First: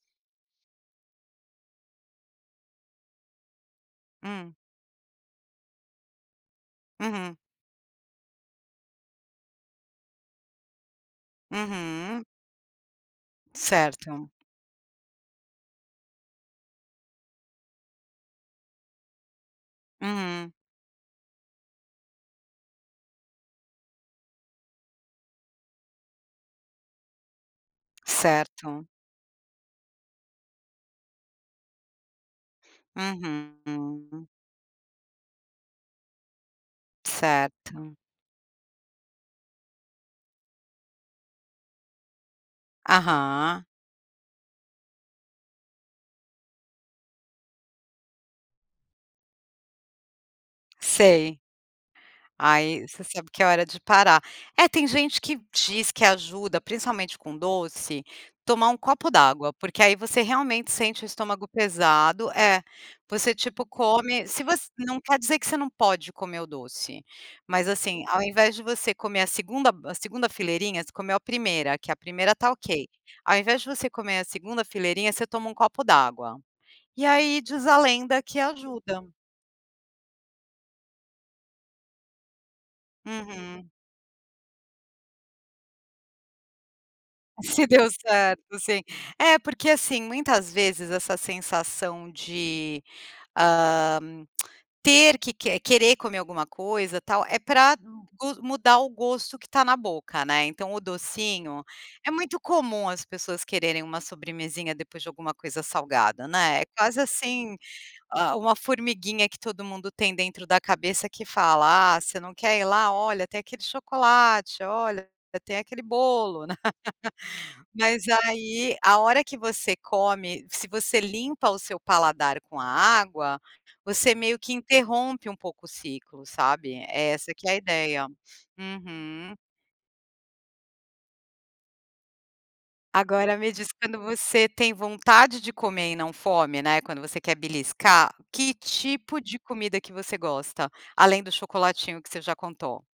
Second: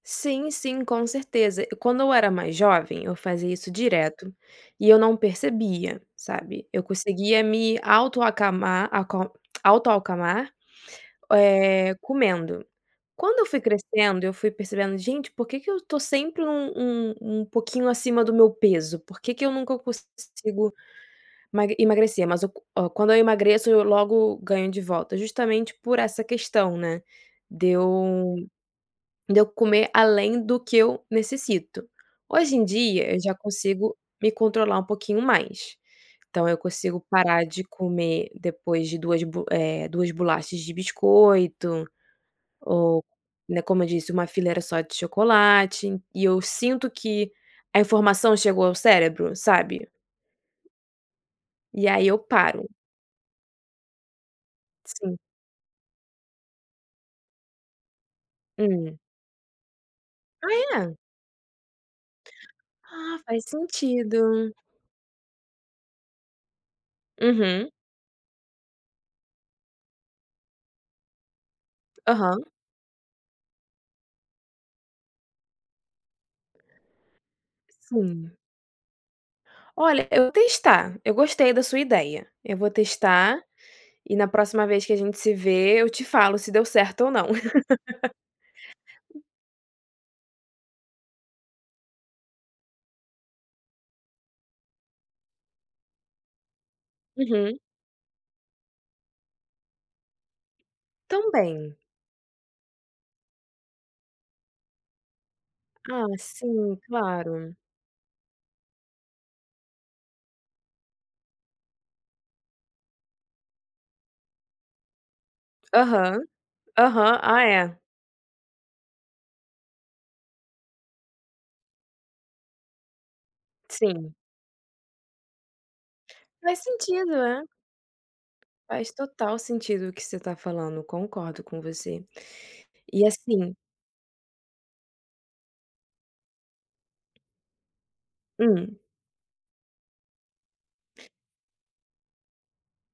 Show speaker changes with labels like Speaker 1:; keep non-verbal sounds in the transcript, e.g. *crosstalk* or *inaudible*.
Speaker 1: Sim, sim. Com certeza. Quando eu era mais jovem, eu fazia isso direto
Speaker 2: Hum.
Speaker 1: e eu não percebia, sabe. Eu
Speaker 2: Uhum.
Speaker 1: conseguia me auto acamar acal auto acalmar, eh,
Speaker 2: Uhum.
Speaker 1: comendo. Quando eu fui crescendo,
Speaker 2: Certo.
Speaker 1: eu fui percebendo: "Gente por que que eu estou sempre um um um um pouquinho acima do meu peso?". Por que que eu nunca
Speaker 2: Hum, hum.
Speaker 1: consigo ema emagrecer, mas qu quando eu emagreço, eu logo ganho de volta, justamente por essa questão, né. Deu
Speaker 2: Certo.
Speaker 1: deu comer além do que eu necessito, hoje em dia, eu já consigo
Speaker 2: Uhum.
Speaker 1: me controlar um pouquinho mais. Então, eu consigo parar de
Speaker 2: Certo.
Speaker 1: comer depois de 2, bo eh, 2 bolachas de biscoito, ou, né,
Speaker 2: Aham.
Speaker 1: como eu disse 1 fileira só de chocolate e eu sinto que a informação chegou ao cérebro, sabe?
Speaker 2: Sei.
Speaker 1: E aí eu paro.
Speaker 2: Aí você sabe que é hora de parar. É tem
Speaker 1: Sim.
Speaker 2: gente que diz que ajuda principalmente com doce, tomar 1
Speaker 1: Hum.
Speaker 2: copo d'água. Porque aí você
Speaker 1: Ah
Speaker 2: realmente
Speaker 1: é?
Speaker 2: sente o estômago pesado é,
Speaker 1: Ah,
Speaker 2: você
Speaker 1: faz
Speaker 2: tipo come, se
Speaker 1: sentido.
Speaker 2: você não quer dizer que você não pode comer o doce, mas
Speaker 1: Uhum.
Speaker 2: assim, ao invés de você comer a 2ª a 2ª fileirinha. Você comeu a 1ª, que a 1ª
Speaker 1: Aham.
Speaker 2: está ok, ao invés de você comer a 2ª fileirinha, você toma 1 copo d'água. E aí diz a lenda
Speaker 1: Sim.
Speaker 2: que ajuda.
Speaker 1: Olha eu vou testar, eu gostei da sua ideia, eu vou testar
Speaker 2: Uhum.
Speaker 1: e na próxima vez que a gente se ver, eu te falo se deu certo ou não.
Speaker 2: Se deu certo, sim.
Speaker 1: *laughs*
Speaker 2: É, porque assim muitas vezes essa sensação de, hã, *clicks tongue* ter que querer comer alguma coisa tal, é
Speaker 1: Uhum.
Speaker 2: para mu mudar o gosto que está na boca, né. Então o docinho,
Speaker 1: Também.
Speaker 2: é muito comum as pessoas quererem uma sobremesinha depois de alguma coisa
Speaker 1: Ah
Speaker 2: salgada, né. É
Speaker 1: sim,
Speaker 2: quase
Speaker 1: claro.
Speaker 2: assim, hã, uma formiguinha que todo mundo tem dentro da cabeça que fala: "Ah, você não quer ir lá, olha, tem aquele chocolate, olha, tem aquele
Speaker 1: Aham,
Speaker 2: bolo."
Speaker 1: aham, ah
Speaker 2: *laughs*
Speaker 1: é.
Speaker 2: Mas aí, a hora que você come, se você limpa o seu paladar com a água,
Speaker 1: Sim.
Speaker 2: você meio que interrompe um pouco o ciclo,
Speaker 1: Faz
Speaker 2: sabe? É
Speaker 1: sentido,
Speaker 2: essa
Speaker 1: né?
Speaker 2: que é a ideia.
Speaker 1: Faz
Speaker 2: Uhum.
Speaker 1: total sentido o que você está falando, concordo com você. E
Speaker 2: Agora me
Speaker 1: assim
Speaker 2: diz quando você tem vontade de comer e não fome, né, quando você quer beliscar, que
Speaker 1: Hum.
Speaker 2: tipo de comida que você gosta? Além do chocolatinho que você já contou.